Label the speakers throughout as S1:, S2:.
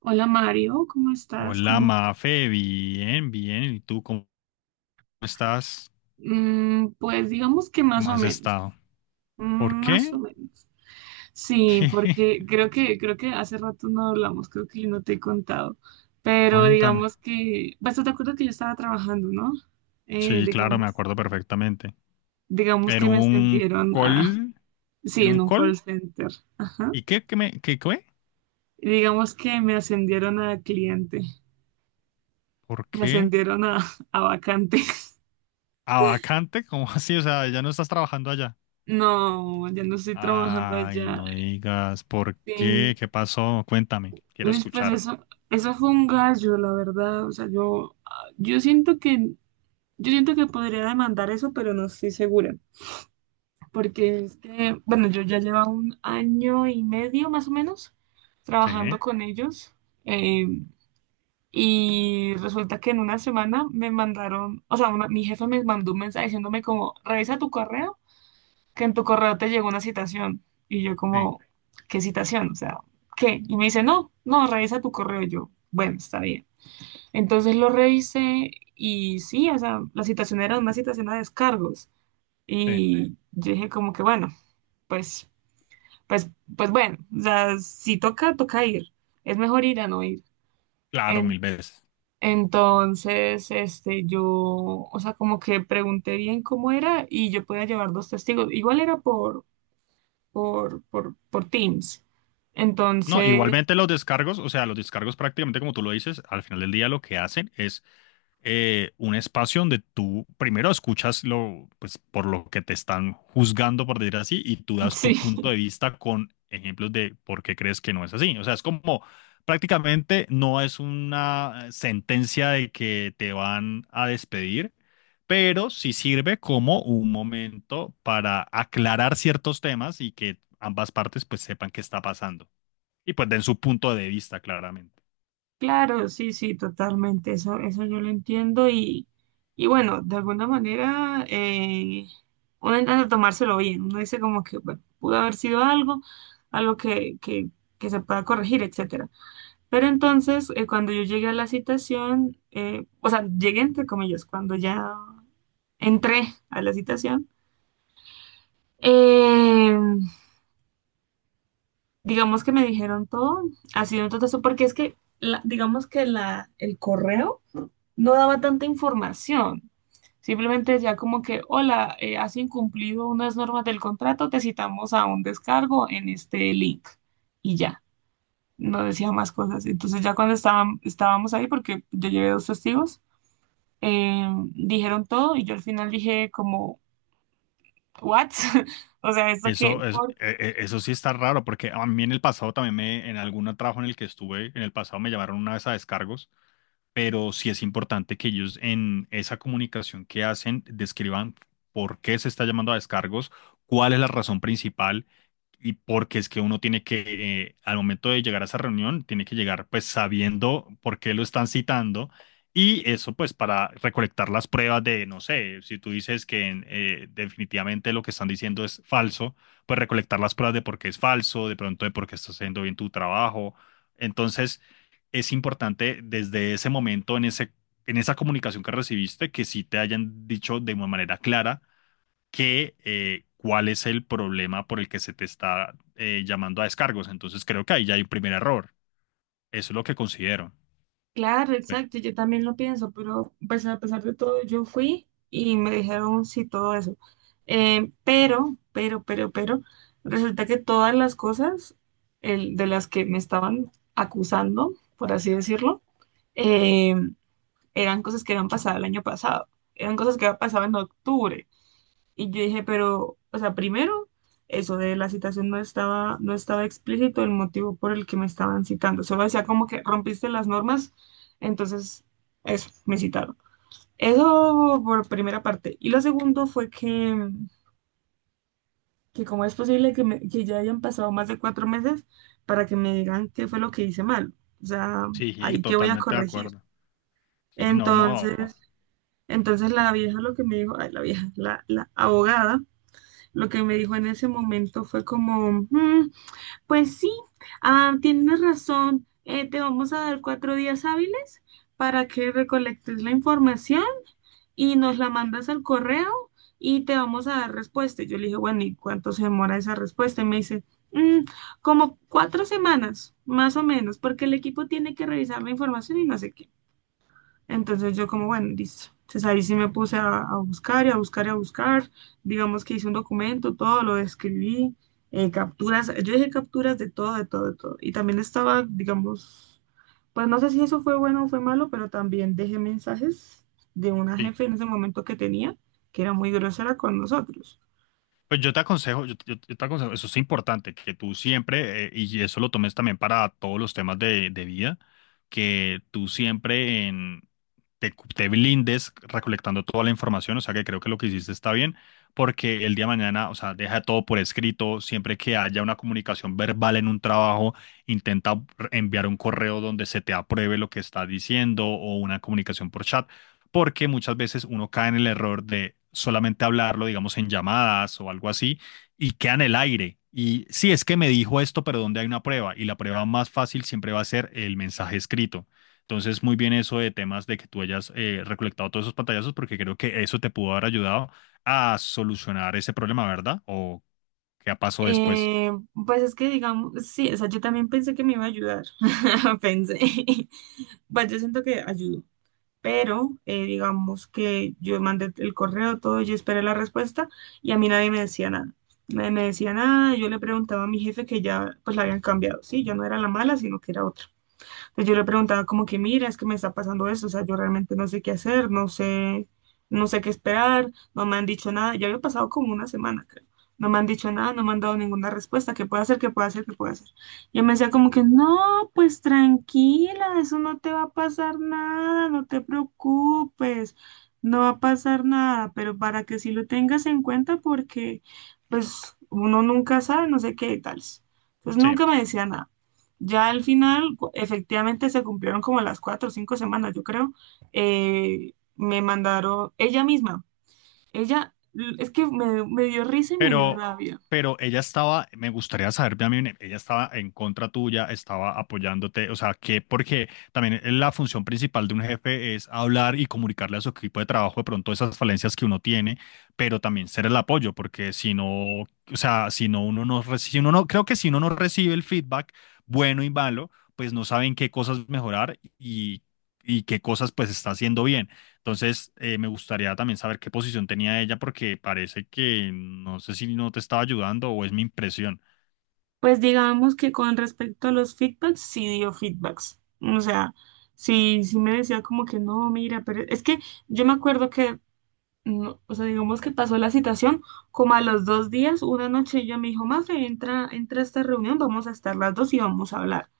S1: Hola Mario, ¿cómo estás?
S2: Hola,
S1: ¿Cómo?
S2: Mafe, bien, bien. ¿Y tú cómo estás?
S1: Pues digamos que más
S2: ¿Cómo
S1: o
S2: has
S1: menos.
S2: estado? ¿Por
S1: Más
S2: qué?
S1: o menos. Sí,
S2: ¿Qué?
S1: porque creo que hace rato no hablamos, creo que yo no te he contado, pero
S2: Cuéntame.
S1: digamos que, pues tú te acuerdas que yo estaba trabajando, ¿no? Eh,
S2: Sí, claro, me
S1: digamos,
S2: acuerdo perfectamente.
S1: digamos
S2: En
S1: que me
S2: un
S1: ascendieron a,
S2: call,
S1: sí,
S2: en
S1: en
S2: un
S1: un
S2: call.
S1: call center, ajá.
S2: ¿Y qué, qué?
S1: Y digamos que me ascendieron a cliente,
S2: ¿Por
S1: me
S2: qué?
S1: ascendieron a, vacante.
S2: ¿A vacante? ¿Cómo así? O sea, ya no estás trabajando allá.
S1: No, ya no estoy trabajando
S2: Ay,
S1: allá.
S2: no digas. ¿Por qué?
S1: Sí.
S2: ¿Qué pasó? Cuéntame. Quiero
S1: Uy, pues
S2: escuchar.
S1: eso fue un gallo, la verdad. O sea, yo siento que podría demandar eso, pero no estoy segura. Porque es que, bueno, yo ya llevo un año y medio más o menos trabajando
S2: Sí,
S1: con ellos. eh, y resulta que en una semana me mandaron, o sea, una- mi jefe me mandó un mensaje diciéndome como, revisa tu correo, que en tu correo te llegó una citación. Y yo
S2: sí,
S1: como, ¿qué citación? O sea, ¿qué? Y me dice, no, no, revisa tu correo. Y yo, bueno, está bien. Entonces lo revisé y sí, o sea, la situación era una situación a descargos.
S2: sí.
S1: Y yo dije como que bueno, pues, pues, pues bueno, o sea, si toca, toca ir. Es mejor ir a no ir.
S2: Claro,
S1: En-
S2: mil veces.
S1: entonces, este, yo, o sea, como que pregunté bien cómo era y yo podía llevar dos testigos. Igual era por, por Teams.
S2: No,
S1: Entonces,
S2: igualmente los descargos, o sea, los descargos prácticamente como tú lo dices, al final del día lo que hacen es un espacio donde tú primero escuchas lo, pues, por lo que te están juzgando, por decir así, y tú das tu
S1: sí.
S2: punto de vista con ejemplos de por qué crees que no es así. O sea, es como prácticamente no es una sentencia de que te van a despedir, pero sí sirve como un momento para aclarar ciertos temas y que ambas partes pues sepan qué está pasando y pues den su punto de vista, claramente.
S1: Claro, sí, sí, totalmente, eso yo lo entiendo y bueno, de alguna manera uno intenta tomárselo bien, uno dice como que bueno, pudo haber sido algo, algo que se pueda corregir, etcétera. Pero entonces, cuando yo llegué a la citación, o sea, llegué entre comillas, cuando ya entré a la citación, eh, digamos que me dijeron todo, ha sido un totazo, porque es que, digamos que la, el correo no daba tanta información. Simplemente decía como que, hola, has incumplido unas normas del contrato, te citamos a un descargo en este link. Y ya, no decía más cosas. Entonces ya cuando estaban, estábamos ahí, porque yo llevé dos testigos, eh, dijeron todo y yo al final dije como, ¿what? O sea, esto que,
S2: Eso, es, e- e- eso sí está raro, porque a mí en el pasado también me, en algún trabajo en el que estuve, en el pasado me llamaron una vez a descargos, pero sí es importante que ellos en esa comunicación que hacen describan por qué se está llamando a descargos, cuál es la razón principal y porque es que uno tiene que, al momento de llegar a esa reunión, tiene que llegar pues sabiendo por qué lo están citando y eso pues para recolectar las pruebas de, no sé, si tú dices que definitivamente lo que están diciendo es falso, pues recolectar las pruebas de por qué es falso, de pronto de por qué estás haciendo bien tu trabajo. Entonces, es importante desde ese momento En esa comunicación que recibiste, que sí te hayan dicho de una manera clara que cuál es el problema por el que se te está llamando a descargos. Entonces creo que ahí ya hay un primer error. Eso es lo que considero.
S1: claro,
S2: No sé.
S1: exacto, yo también lo pienso, pero pues a pesar de todo yo fui y me dijeron sí todo eso. Pero, resulta que todas las cosas de las que me estaban acusando, por así decirlo, eh, eran cosas que habían pasado el año pasado, eran cosas que habían pasado en octubre. Y yo dije, pero, o sea, primero, eso de la citación no estaba explícito el motivo por el que me estaban citando. Solo decía como que rompiste las normas, entonces, eso, me citaron. Eso por primera parte. Y lo segundo fue que cómo es posible que, que ya hayan pasado más de 4 meses para que me digan qué fue lo que hice mal. O sea,
S2: Sí, sí,
S1: ahí qué voy a
S2: totalmente de
S1: corregir.
S2: acuerdo. Sí, no, no.
S1: Entonces, entonces la vieja lo que me dijo, ay, la vieja, la abogada lo que me dijo en ese momento fue como, "Mm, pues sí, tienes razón, te vamos a dar 4 días hábiles para que recolectes la información y nos la mandas al correo y te vamos a dar respuesta. Y yo le dije, bueno, ¿y cuánto se demora esa respuesta? Y me dice, "Mm, como 4 semanas, más o menos, porque el equipo tiene que revisar la información y no sé qué. Entonces yo como, bueno, listo. Entonces ahí sí me puse a buscar y a buscar y a buscar. Digamos que hice un documento, todo lo escribí, capturas, yo dije capturas de todo, de todo, de todo. Y también estaba, digamos, pues no sé si eso fue bueno o fue malo, pero también dejé mensajes de una
S2: Sí.
S1: jefe en ese momento que tenía, que era muy grosera con nosotros.
S2: Pues yo te aconsejo, yo te aconsejo, eso es importante, que tú siempre, y eso lo tomes también para todos los temas de vida, que tú siempre te blindes recolectando toda la información, o sea que creo que lo que hiciste está bien, porque el día de mañana, o sea, deja todo por escrito, siempre que haya una comunicación verbal en un trabajo, intenta enviar un correo donde se te apruebe lo que estás diciendo o una comunicación por chat porque muchas veces uno cae en el error de solamente hablarlo, digamos, en llamadas o algo así, y queda en el aire. Y sí, es que me dijo esto, pero ¿dónde hay una prueba? Y la prueba más fácil siempre va a ser el mensaje escrito. Entonces, muy bien eso de temas de que tú hayas recolectado todos esos pantallazos, porque creo que eso te pudo haber ayudado a solucionar ese problema, ¿verdad? ¿O qué pasó después?
S1: Eh, pues es que digamos, sí, o sea, yo también pensé que me iba a ayudar, pensé, pues yo siento que ayudó, pero digamos que yo mandé el correo, todo, yo esperé la respuesta y a mí nadie me decía nada. Nadie me decía nada, yo le preguntaba a mi jefe que ya pues la habían cambiado, sí, yo no era la mala, sino que era otra. Pues yo le preguntaba como que, mira, es que me está pasando eso, o sea, yo realmente no sé qué hacer, no sé, no sé qué esperar, no me han dicho nada, ya había pasado como una semana, creo. No me han dicho nada, no me han dado ninguna respuesta, ¿qué puedo hacer, qué puedo hacer, qué puedo hacer? Y él me decía como que, no, pues tranquila, eso no te va a pasar nada, no te preocupes, no va a pasar nada, pero para que sí lo tengas en cuenta porque, pues, uno nunca sabe, no sé qué y tales. Pues
S2: Sí.
S1: nunca me decía nada. Ya al final, efectivamente, se cumplieron como las 4 o 5 semanas, yo creo. Me mandaron ella misma. Ella, es que me dio risa y me dio
S2: Pero,
S1: rabia.
S2: pero ella estaba, me gustaría saber, también, ella estaba en contra tuya, estaba apoyándote, o sea, que porque también la función principal de un jefe es hablar y comunicarle a su equipo de trabajo de pronto esas falencias que uno tiene, pero también ser el apoyo, porque si no, o sea, si no uno no recibe, si uno no, creo que si uno no recibe el feedback bueno y malo, pues no saben qué cosas mejorar y qué cosas pues está haciendo bien. Entonces, me gustaría también saber qué posición tenía ella porque parece que no sé si no te estaba ayudando o es mi impresión.
S1: Pues digamos que con respecto a los feedbacks, sí dio feedbacks. O sea, sí, sí me decía como que no, mira, pero es que yo me acuerdo que, no, o sea, digamos que pasó la citación como a los 2 días, una noche ella me dijo, Mafe, entra, entra a esta reunión, vamos a estar las dos y vamos a hablar.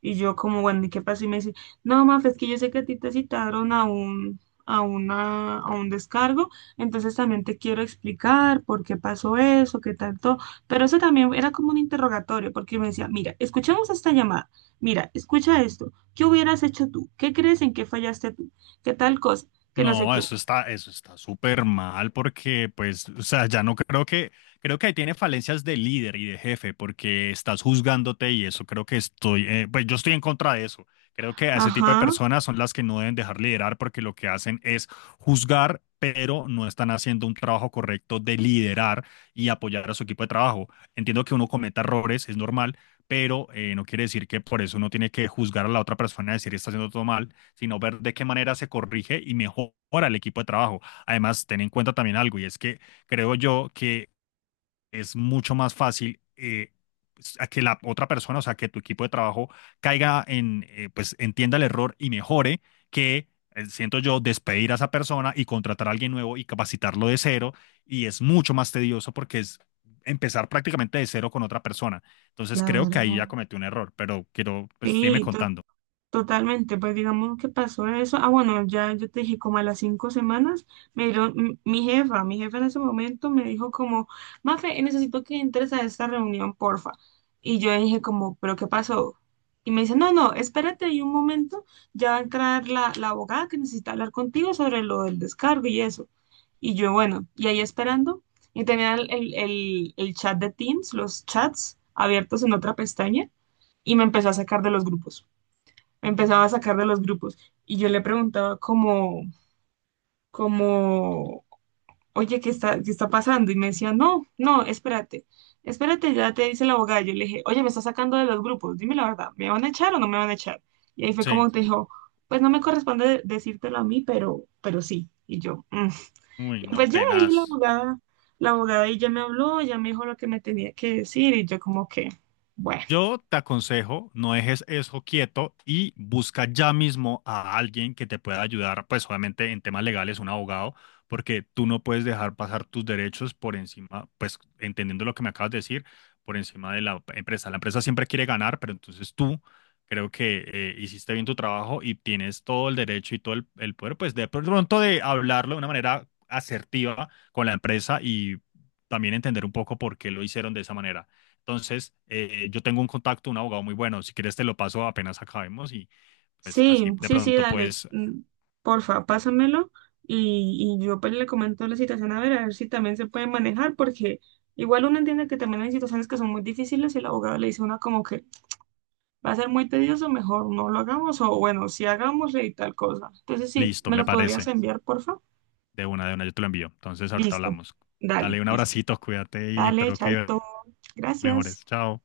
S1: Y yo como, bueno, ¿y qué pasó? Y me dice, no, Maf, es que yo sé que a ti te citaron a un, a una, a un descargo, entonces también te quiero explicar por qué pasó eso, qué tanto. Pero eso también era como un interrogatorio, porque me decía, mira, escuchamos esta llamada, mira, escucha esto, ¿qué hubieras hecho tú? ¿Qué crees en qué fallaste tú? ¿Qué tal cosa? Que no sé
S2: No,
S1: qué.
S2: eso está súper mal porque, pues, o sea, ya no creo que, creo que ahí tiene falencias de líder y de jefe porque estás juzgándote y eso creo que estoy, pues yo estoy en contra de eso. Creo que a ese tipo de
S1: Ajá,
S2: personas son las que no deben dejar liderar porque lo que hacen es juzgar, pero no están haciendo un trabajo correcto de liderar y apoyar a su equipo de trabajo. Entiendo que uno cometa errores, es normal, pero no quiere decir que por eso uno tiene que juzgar a la otra persona y decir está haciendo todo mal sino ver de qué manera se corrige y mejora el equipo de trabajo. Además, ten en cuenta también algo, y es que creo yo que es mucho más fácil pues, a que la otra persona, o sea, que tu equipo de trabajo caiga en, pues entienda el error y mejore, que siento yo despedir a esa persona y contratar a alguien nuevo y capacitarlo de cero, y es mucho más tedioso porque es empezar prácticamente de cero con otra persona. Entonces creo que ahí ya
S1: claro.
S2: cometí un error, pero quiero, pues sígueme
S1: Sí,
S2: contando.
S1: totalmente, pues digamos que pasó eso. Ah, bueno, ya yo te dije, como a las 5 semanas, me dieron, mi jefa, en ese momento me dijo como, Mafe, necesito que entres a esta reunión, porfa. Y yo dije como, ¿pero qué pasó? Y me dice, no, no, espérate ahí un momento, ya va a entrar la, la abogada que necesita hablar contigo sobre lo del descargo y eso. Y yo, bueno, y ahí esperando, y tenía el chat de Teams, los chats abiertos en otra pestaña, y me empezaba a sacar de los grupos y yo le preguntaba como, oye, qué está pasando? Y me decía, no, no, espérate, espérate, ya te dice la abogada. Yo le dije, oye, me está sacando de los grupos, dime la verdad, ¿me van a echar o no me van a echar? Y ahí fue
S2: Sí,
S1: como te dijo, pues no me corresponde decírtelo a mí, pero sí. Y yo, "Mm".
S2: uy,
S1: Y
S2: no,
S1: pues ya ahí
S2: tenaz.
S1: la abogada y ya me habló, ya me dijo lo que me tenía que decir y yo como que, bueno.
S2: Yo te aconsejo, no dejes eso quieto y busca ya mismo a alguien que te pueda ayudar, pues obviamente en temas legales, un abogado, porque tú no puedes dejar pasar tus derechos por encima, pues entendiendo lo que me acabas de decir, por encima de la empresa. La empresa siempre quiere ganar, pero entonces tú creo que hiciste bien tu trabajo y tienes todo el derecho y todo el poder, pues de pronto de hablarlo de una manera asertiva con la empresa y también entender un poco por qué lo hicieron de esa manera. Entonces, yo tengo un contacto, un abogado muy bueno. Si quieres, te lo paso apenas acabemos y pues
S1: Sí,
S2: así de
S1: sí, sí,
S2: pronto,
S1: dale.
S2: pues
S1: Porfa pásamelo y yo pues le comento la situación a ver si también se puede manejar, porque igual uno entiende que también hay situaciones que son muy difíciles y el abogado le dice a uno como que va a ser muy tedioso, mejor no lo hagamos o bueno, si hagamos y tal cosa. Entonces sí,
S2: listo,
S1: ¿me
S2: me
S1: lo podrías
S2: parece.
S1: enviar, porfa?
S2: De una, yo te lo envío. Entonces, ahorita
S1: Listo.
S2: hablamos.
S1: Dale,
S2: Dale un
S1: listo.
S2: abracito, cuídate y
S1: Dale,
S2: espero que
S1: chaito. Gracias.
S2: mejores. Chao.